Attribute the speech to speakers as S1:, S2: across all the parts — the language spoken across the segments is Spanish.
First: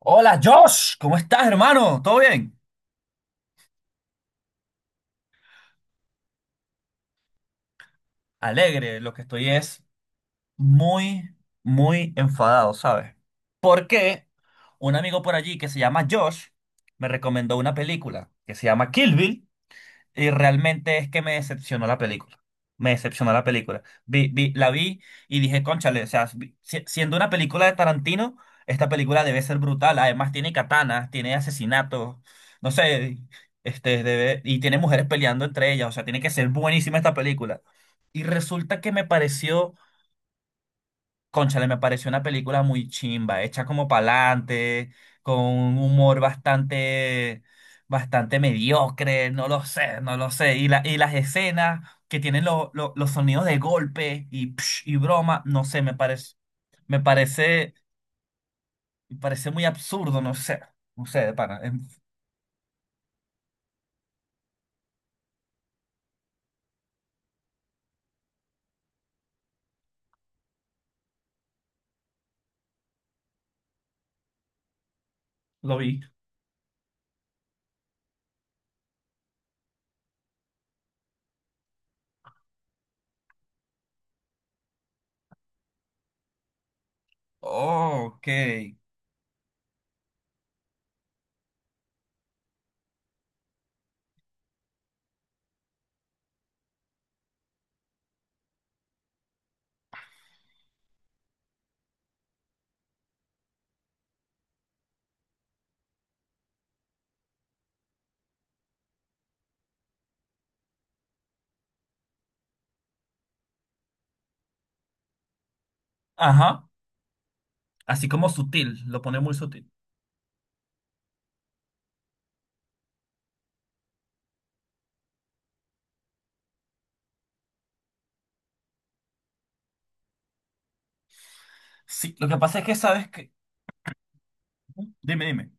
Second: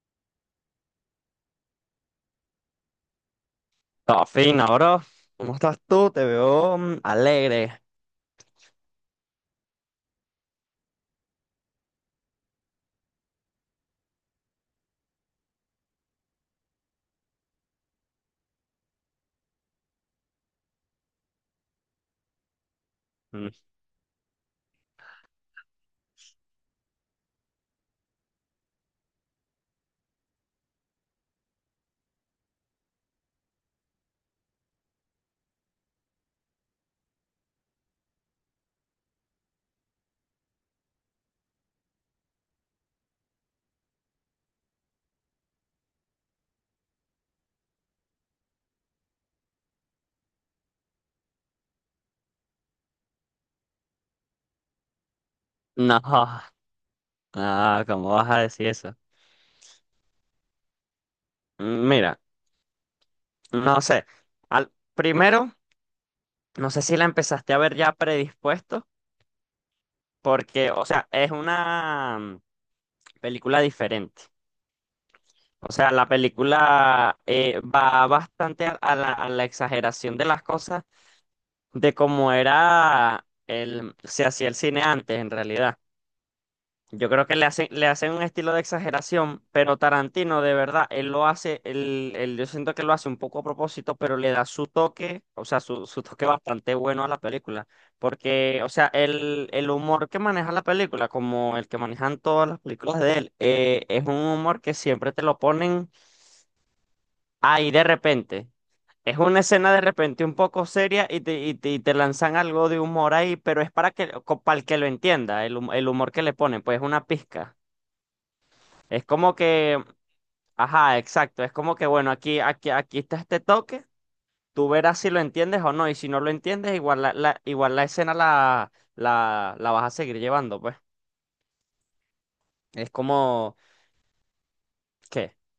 S1: Hola Josh, ¿cómo estás, hermano? ¿Todo bien?
S2: Ah, fin, ahora, ¿cómo estás tú? Te veo alegre.
S1: Alegre, lo que estoy es muy, muy enfadado, ¿sabes? Porque un amigo por allí que se llama Josh me recomendó una película que se llama Kill Bill. Y realmente es que me decepcionó la película. Me decepcionó la
S2: Mm.
S1: película. La vi y dije, cónchale, o sea, siendo una película de Tarantino, esta película debe ser brutal. Además tiene katanas, tiene asesinatos, no sé, este, debe, y tiene mujeres peleando entre ellas. O sea, tiene que ser buenísima esta película. Y resulta que me pareció. Cónchale, me pareció una película muy chimba, hecha como pa'lante, con un humor bastante mediocre, no lo sé, no lo sé. Y y las escenas que tienen los sonidos de golpe y, psh, y broma, no sé,
S2: No.
S1: me parece,
S2: Ah, ¿cómo vas a decir eso?
S1: me parece muy absurdo, no sé, no sé, de pana,
S2: Mm. Mira, no sé. Primero, no sé si la empezaste a ver ya predispuesto, porque, o sea, es una película diferente. O
S1: lo
S2: sea,
S1: vi.
S2: la película va bastante a, a la exageración de las cosas, de cómo era se hacía el cine antes, en realidad. Yo creo que le
S1: Oh,
S2: hacen un
S1: ok.
S2: estilo de exageración, pero Tarantino, de verdad, él lo hace, yo siento que lo hace un poco a propósito, pero le da su toque, o sea, su toque bastante bueno a la película. Porque, o sea, el humor que maneja la película, como el que manejan todas las películas de él, es un humor que siempre te lo ponen ahí de repente. Es una escena de repente un poco seria y te lanzan algo de humor ahí, pero es para el que lo entienda, el humor que le
S1: Ajá,
S2: ponen, pues es una pizca.
S1: así como sutil, lo
S2: Es
S1: pone muy
S2: como
S1: sutil.
S2: que, ajá, exacto, es como que, bueno, aquí está este toque, tú verás si lo entiendes o no, y si no lo entiendes, igual igual la escena la vas a seguir llevando, pues.
S1: Sí, lo que pasa es que
S2: Es
S1: sabes que...
S2: como,
S1: Dime,
S2: ¿qué?
S1: dime.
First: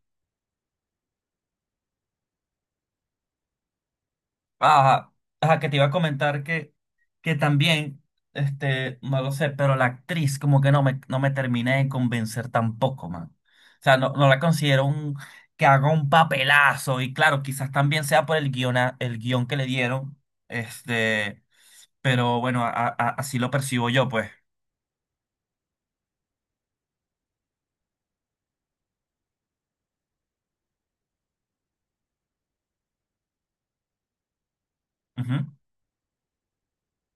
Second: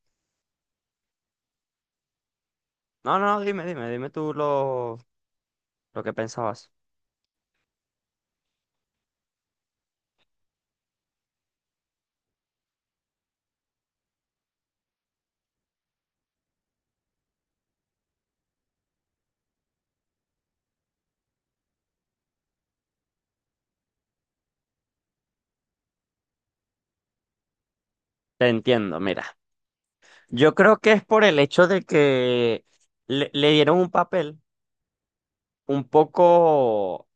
S2: No, no, dime, dime, dime tú
S1: Ajá, ajá, que te iba a
S2: lo que
S1: comentar
S2: pensabas.
S1: que también, este, no lo sé, pero la actriz como que no me terminé de convencer tampoco, man. O sea, no la considero un, que haga un papelazo y claro, quizás también sea por el guion, el guión que le dieron, este, pero bueno, así lo percibo yo, pues.
S2: Te entiendo, mira. Yo creo que es por el hecho de que le dieron un papel
S1: Ujú.
S2: un poco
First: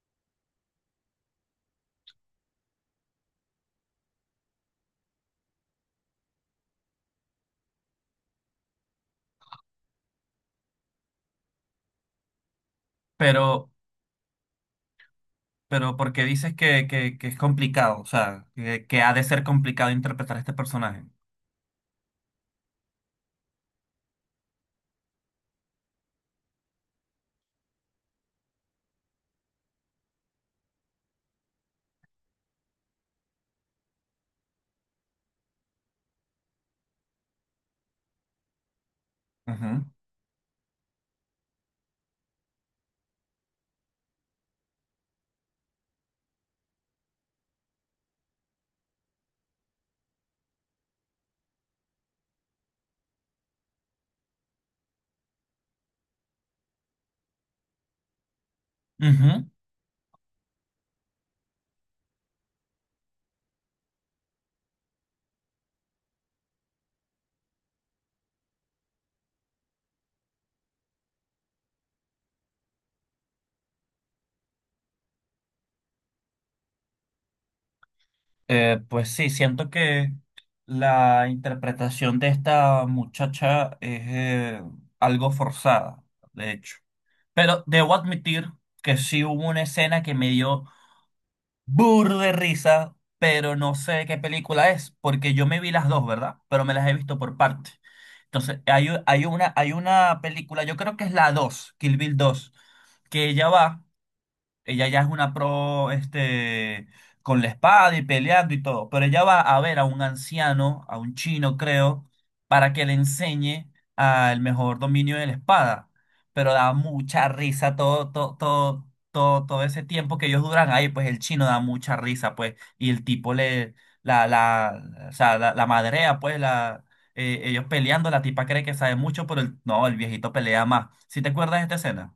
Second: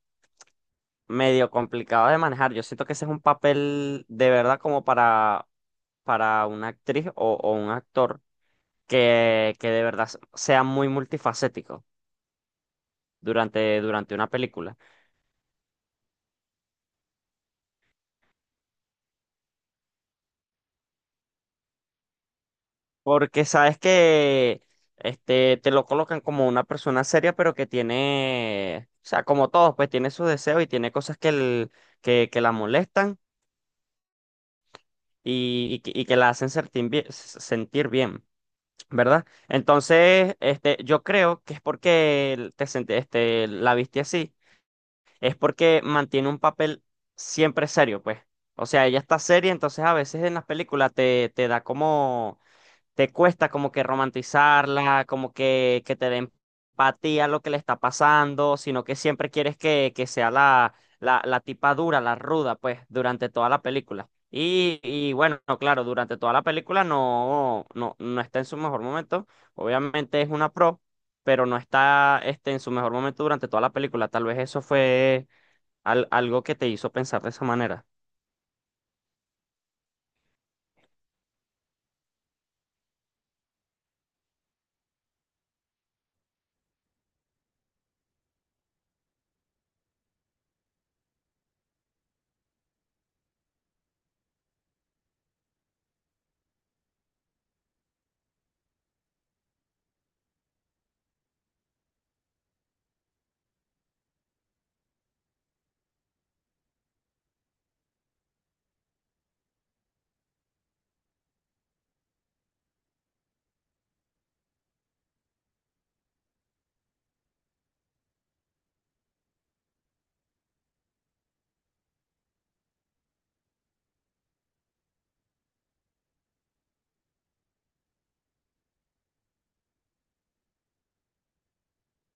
S2: medio complicado de manejar. Yo siento que ese es un papel de verdad como para una actriz o un actor que de verdad sea muy multifacético
S1: Pero,
S2: durante una película.
S1: pero ¿por qué dices que es complicado? O sea, que ha de ser complicado interpretar a este personaje.
S2: Porque sabes que este, te lo colocan como una persona seria, pero que tiene, o sea, como todos, pues tiene sus deseos y tiene cosas que la molestan y que la hacen sentir bien, ¿verdad?
S1: Ujú.
S2: Entonces, este, yo creo que es porque la viste así es porque mantiene un papel siempre serio, pues. O sea, ella está seria, entonces a veces en las películas te da como, te cuesta como que romantizarla, como que te dé empatía a lo que le está pasando, sino que siempre
S1: Ujú.
S2: quieres que sea la tipa dura, la ruda, pues, durante toda la película. Y bueno, claro, durante toda la película no, no, no está en su mejor momento. Obviamente es una pro, pero no está este, en su mejor momento durante toda la película. Tal vez eso fue algo que te hizo pensar de esa manera.
S1: Pues sí, siento que la interpretación de esta muchacha es algo forzada, de hecho. Pero debo admitir que sí hubo una escena que me dio burro de risa, pero no sé qué película es, porque yo me vi las dos, ¿verdad? Pero me las he visto por partes. Entonces, hay una película, yo creo que es la dos, Kill Bill dos, que ella va. Ella ya es una pro, este, con la espada y peleando y todo, pero ella va a ver a un anciano, a un chino, creo, para que le enseñe al mejor dominio de la espada. Pero da mucha risa todo ese tiempo que ellos duran ahí, pues el chino da mucha risa, pues, y el tipo le, o sea, la madrea, pues, la, ellos peleando, la tipa cree que sabe mucho, pero el- no, el viejito pelea más. ¿Sí te acuerdas de esta escena?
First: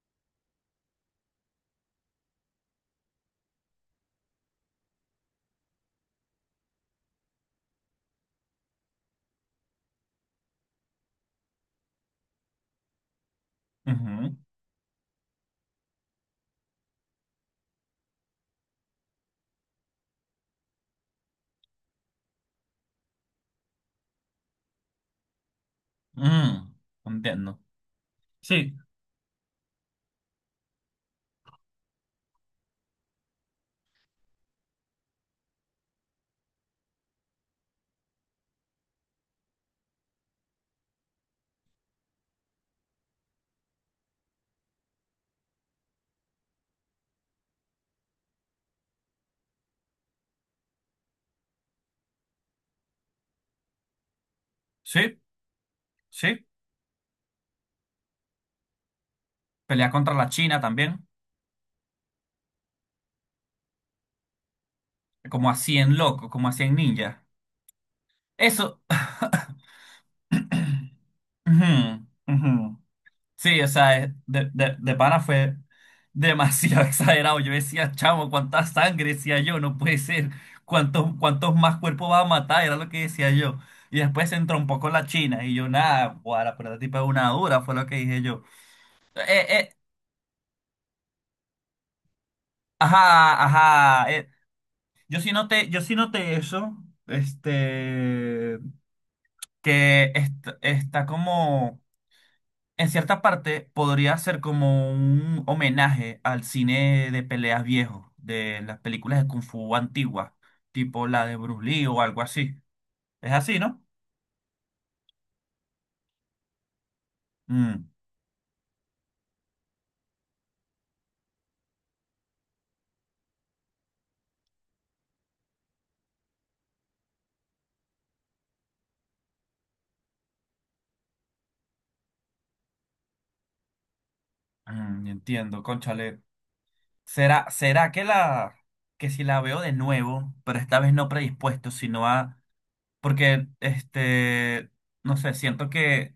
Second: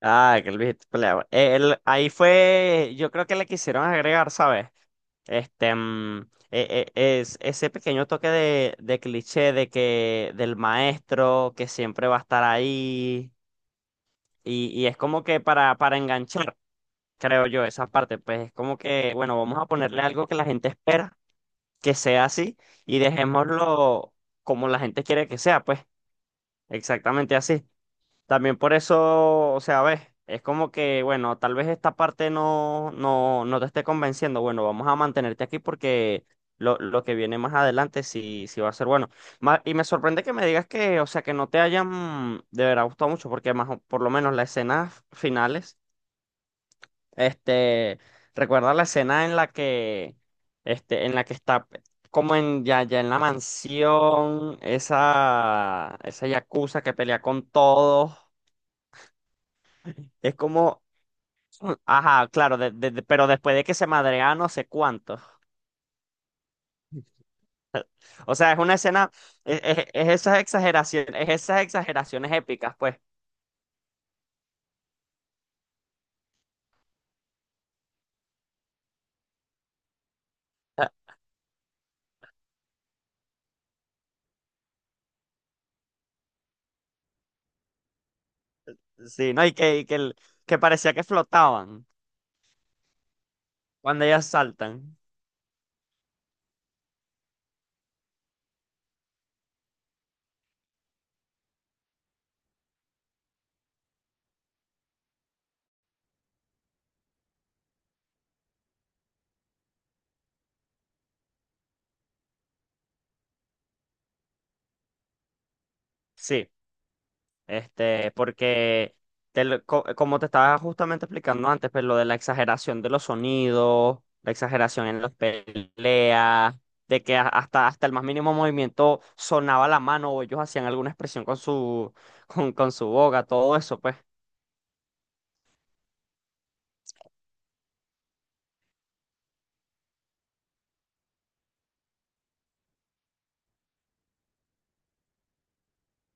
S2: Ah, que el viejito peleaba. Ahí fue, yo creo que le quisieron agregar, ¿sabes? Este, mm, ese pequeño toque de cliché de que del maestro que siempre va a estar ahí
S1: Ujú.
S2: y es como que para enganchar, creo yo, esa parte, pues es como que, bueno, vamos a ponerle algo que la gente espera que sea así y dejémoslo como la gente quiere que sea, pues
S1: Mm,
S2: exactamente
S1: entiendo.
S2: así. También por
S1: Sí,
S2: eso, o sea, ves, es como que, bueno, tal vez esta parte no, no, no te esté convenciendo. Bueno, vamos a mantenerte aquí porque lo que viene más adelante sí, sí va a ser bueno. Y me sorprende que me digas que, o sea, que no te hayan de verdad gustado mucho, porque más, por lo menos las escenas finales, este, recuerda la escena en la que, este, en la que está como en ya, ya en la mansión,
S1: sí,
S2: esa
S1: sí.
S2: yakuza que pelea con todos.
S1: Pelea contra la
S2: Es
S1: China
S2: como,
S1: también.
S2: ajá, claro, pero después de que se madrea no sé cuánto.
S1: Como a 100 locos, como a cien ninjas.
S2: O sea, es una
S1: Eso.
S2: escena, es esas
S1: Ujú,
S2: exageraciones épicas,
S1: ujú.
S2: pues.
S1: Sí, o sea, es- de pana fue demasiado exagerado. Yo decía, chamo, cuánta sangre, decía yo, no puede ser.
S2: Ah,
S1: ¿Cuántos, cuántos más cuerpos va a matar? Era lo que decía yo. Y después se entrompó con la China. Y yo, nada, guara, pero la tipa es una dura, fue lo que dije yo.
S2: sí, ¿no?
S1: Eh, eh,
S2: Y que, que parecía que flotaban
S1: ajá,
S2: cuando
S1: ajá.
S2: ellas saltan.
S1: Yo sí noté eso, este, que est- está como, en cierta parte, podría ser como un homenaje al cine de peleas viejo, de las películas de Kung Fu antiguas, tipo la de Bruce Lee o algo así. Es así, ¿no?
S2: Sí.
S1: Mm,
S2: Este, porque como te estaba justamente explicando antes, pues lo de la exageración de los sonidos, la exageración en las peleas, de que hasta el más mínimo movimiento sonaba la mano o ellos hacían alguna expresión con su, con su boca, todo eso, pues,
S1: entiendo, cónchale. ¿Será, será que la, que si la veo de nuevo, pero esta vez no predispuesto, sino a, porque, este, no sé, siento que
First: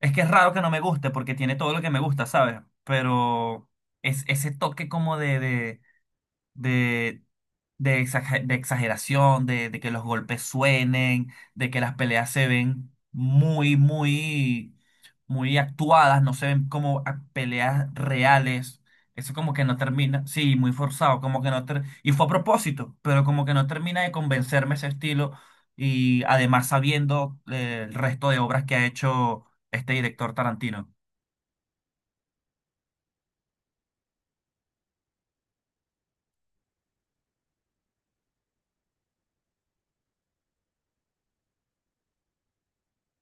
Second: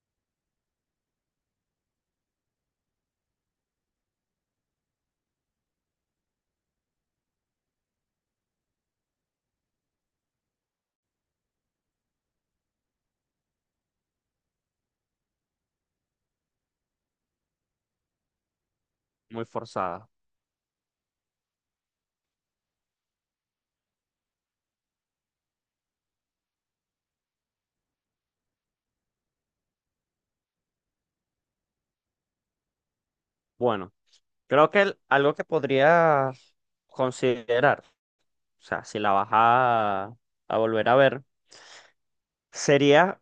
S1: es que es raro que no me guste porque tiene todo lo que me gusta, ¿sabes? Pero es ese toque como de, de exageración, de que los golpes suenen, de que las peleas se ven muy actuadas, no se ven como peleas reales. Eso
S2: muy
S1: como que no
S2: forzada.
S1: termina, sí, muy forzado, como que no fue a propósito, pero como que no termina de convencerme ese estilo y además sabiendo el resto de obras que ha hecho este director Tarantino.
S2: Bueno, creo que algo que podría considerar, o sea, si la vas a volver a ver, sería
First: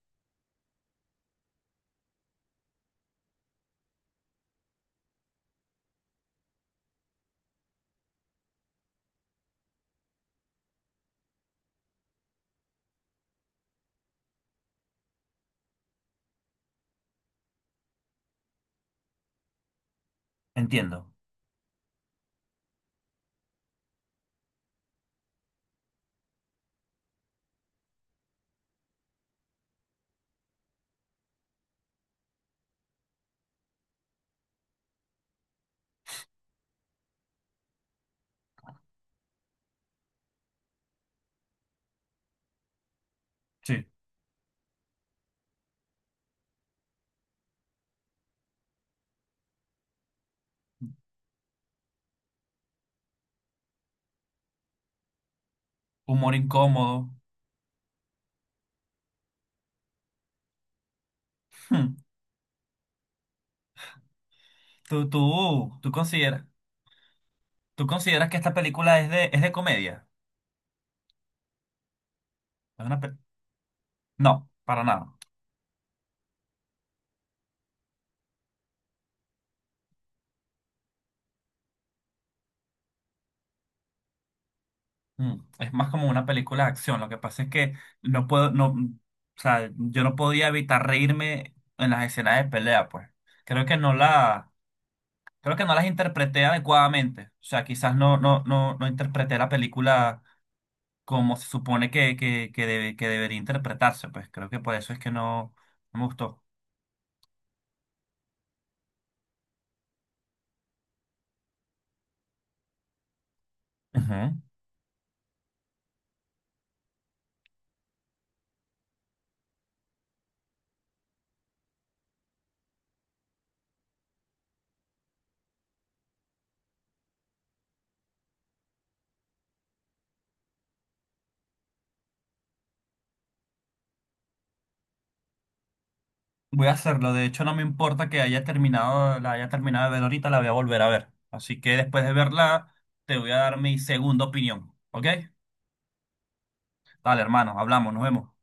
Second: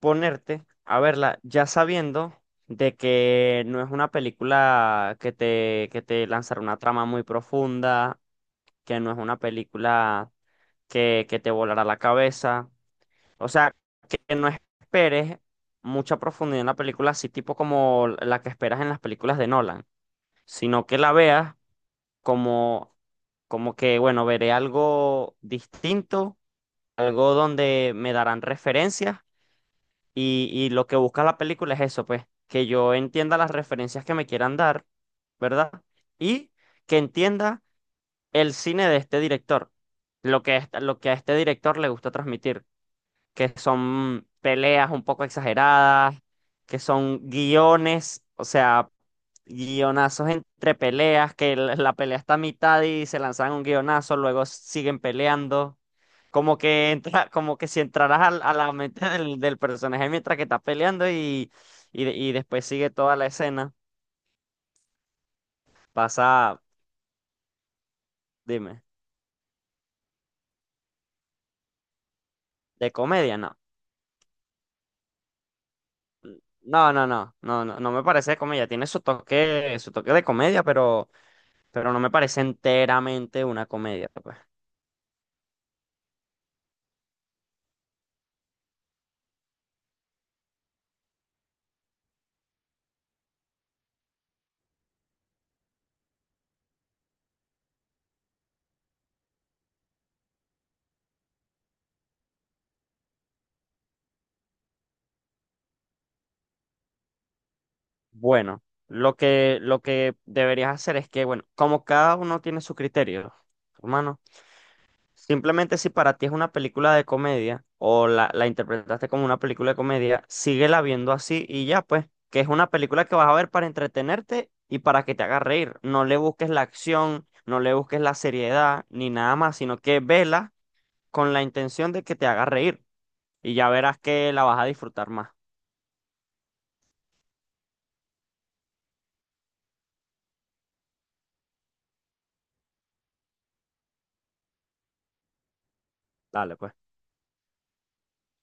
S2: ponerte a verla ya sabiendo de que no es una película que que te lanzará una trama muy profunda, que no es una película que te volará la cabeza. O sea, que no esperes mucha profundidad en la película, así tipo como la que esperas en las películas de Nolan, sino que
S1: Entiendo.
S2: la veas como, como que, bueno, veré algo distinto, algo donde me darán referencias y lo que busca la película es eso, pues, que yo entienda las referencias que me quieran dar, ¿verdad? Y que entienda el cine de este director, lo que, lo que a este director le gusta transmitir que
S1: Sí.
S2: son peleas un poco exageradas, que son guiones, o sea, guionazos entre peleas, que la pelea está a mitad y se lanzan un guionazo, luego siguen peleando.
S1: Humor
S2: Como que
S1: incómodo.
S2: entra, como que si entraras la mente del personaje mientras que está peleando
S1: Hmm.
S2: y después sigue toda la escena.
S1: ¿Tú consideras?
S2: Pasa,
S1: ¿Tú consideras que esta
S2: dime.
S1: película es es de comedia? ¿Es
S2: De
S1: una pe-
S2: comedia, no.
S1: No, para nada.
S2: No, no, no, no, no, no me parece de comedia. Tiene su toque de comedia, pero no me parece enteramente una comedia, pues.
S1: Mm, es más como una película de acción. Lo que pasa es que no puedo, no, o sea, yo no podía evitar reírme en las escenas de pelea, pues. Creo que no la, creo que no las interpreté adecuadamente. O sea, quizás no interpreté la película como se supone que debería interpretarse, pues. Creo que por eso es que no, no me gustó.
S2: Bueno, lo que, deberías hacer es que, bueno, como cada uno tiene su criterio, hermano,
S1: Ujú.
S2: simplemente si para ti es una película de comedia o la interpretaste como una película de comedia, síguela viendo así y ya, pues, que es una película que vas a ver para entretenerte y para que te haga reír. No le busques la acción, no le busques la seriedad ni nada más, sino que vela con la intención de que te haga reír y ya verás que la vas a disfrutar más.
S1: Voy a hacerlo. De hecho, no me importa que haya terminado, la haya terminado de ver ahorita, la voy a volver a ver. Así que después de verla, te voy a dar mi segunda opinión. ¿Ok?
S2: Dale, pues.
S1: Dale, hermano, hablamos, nos vemos.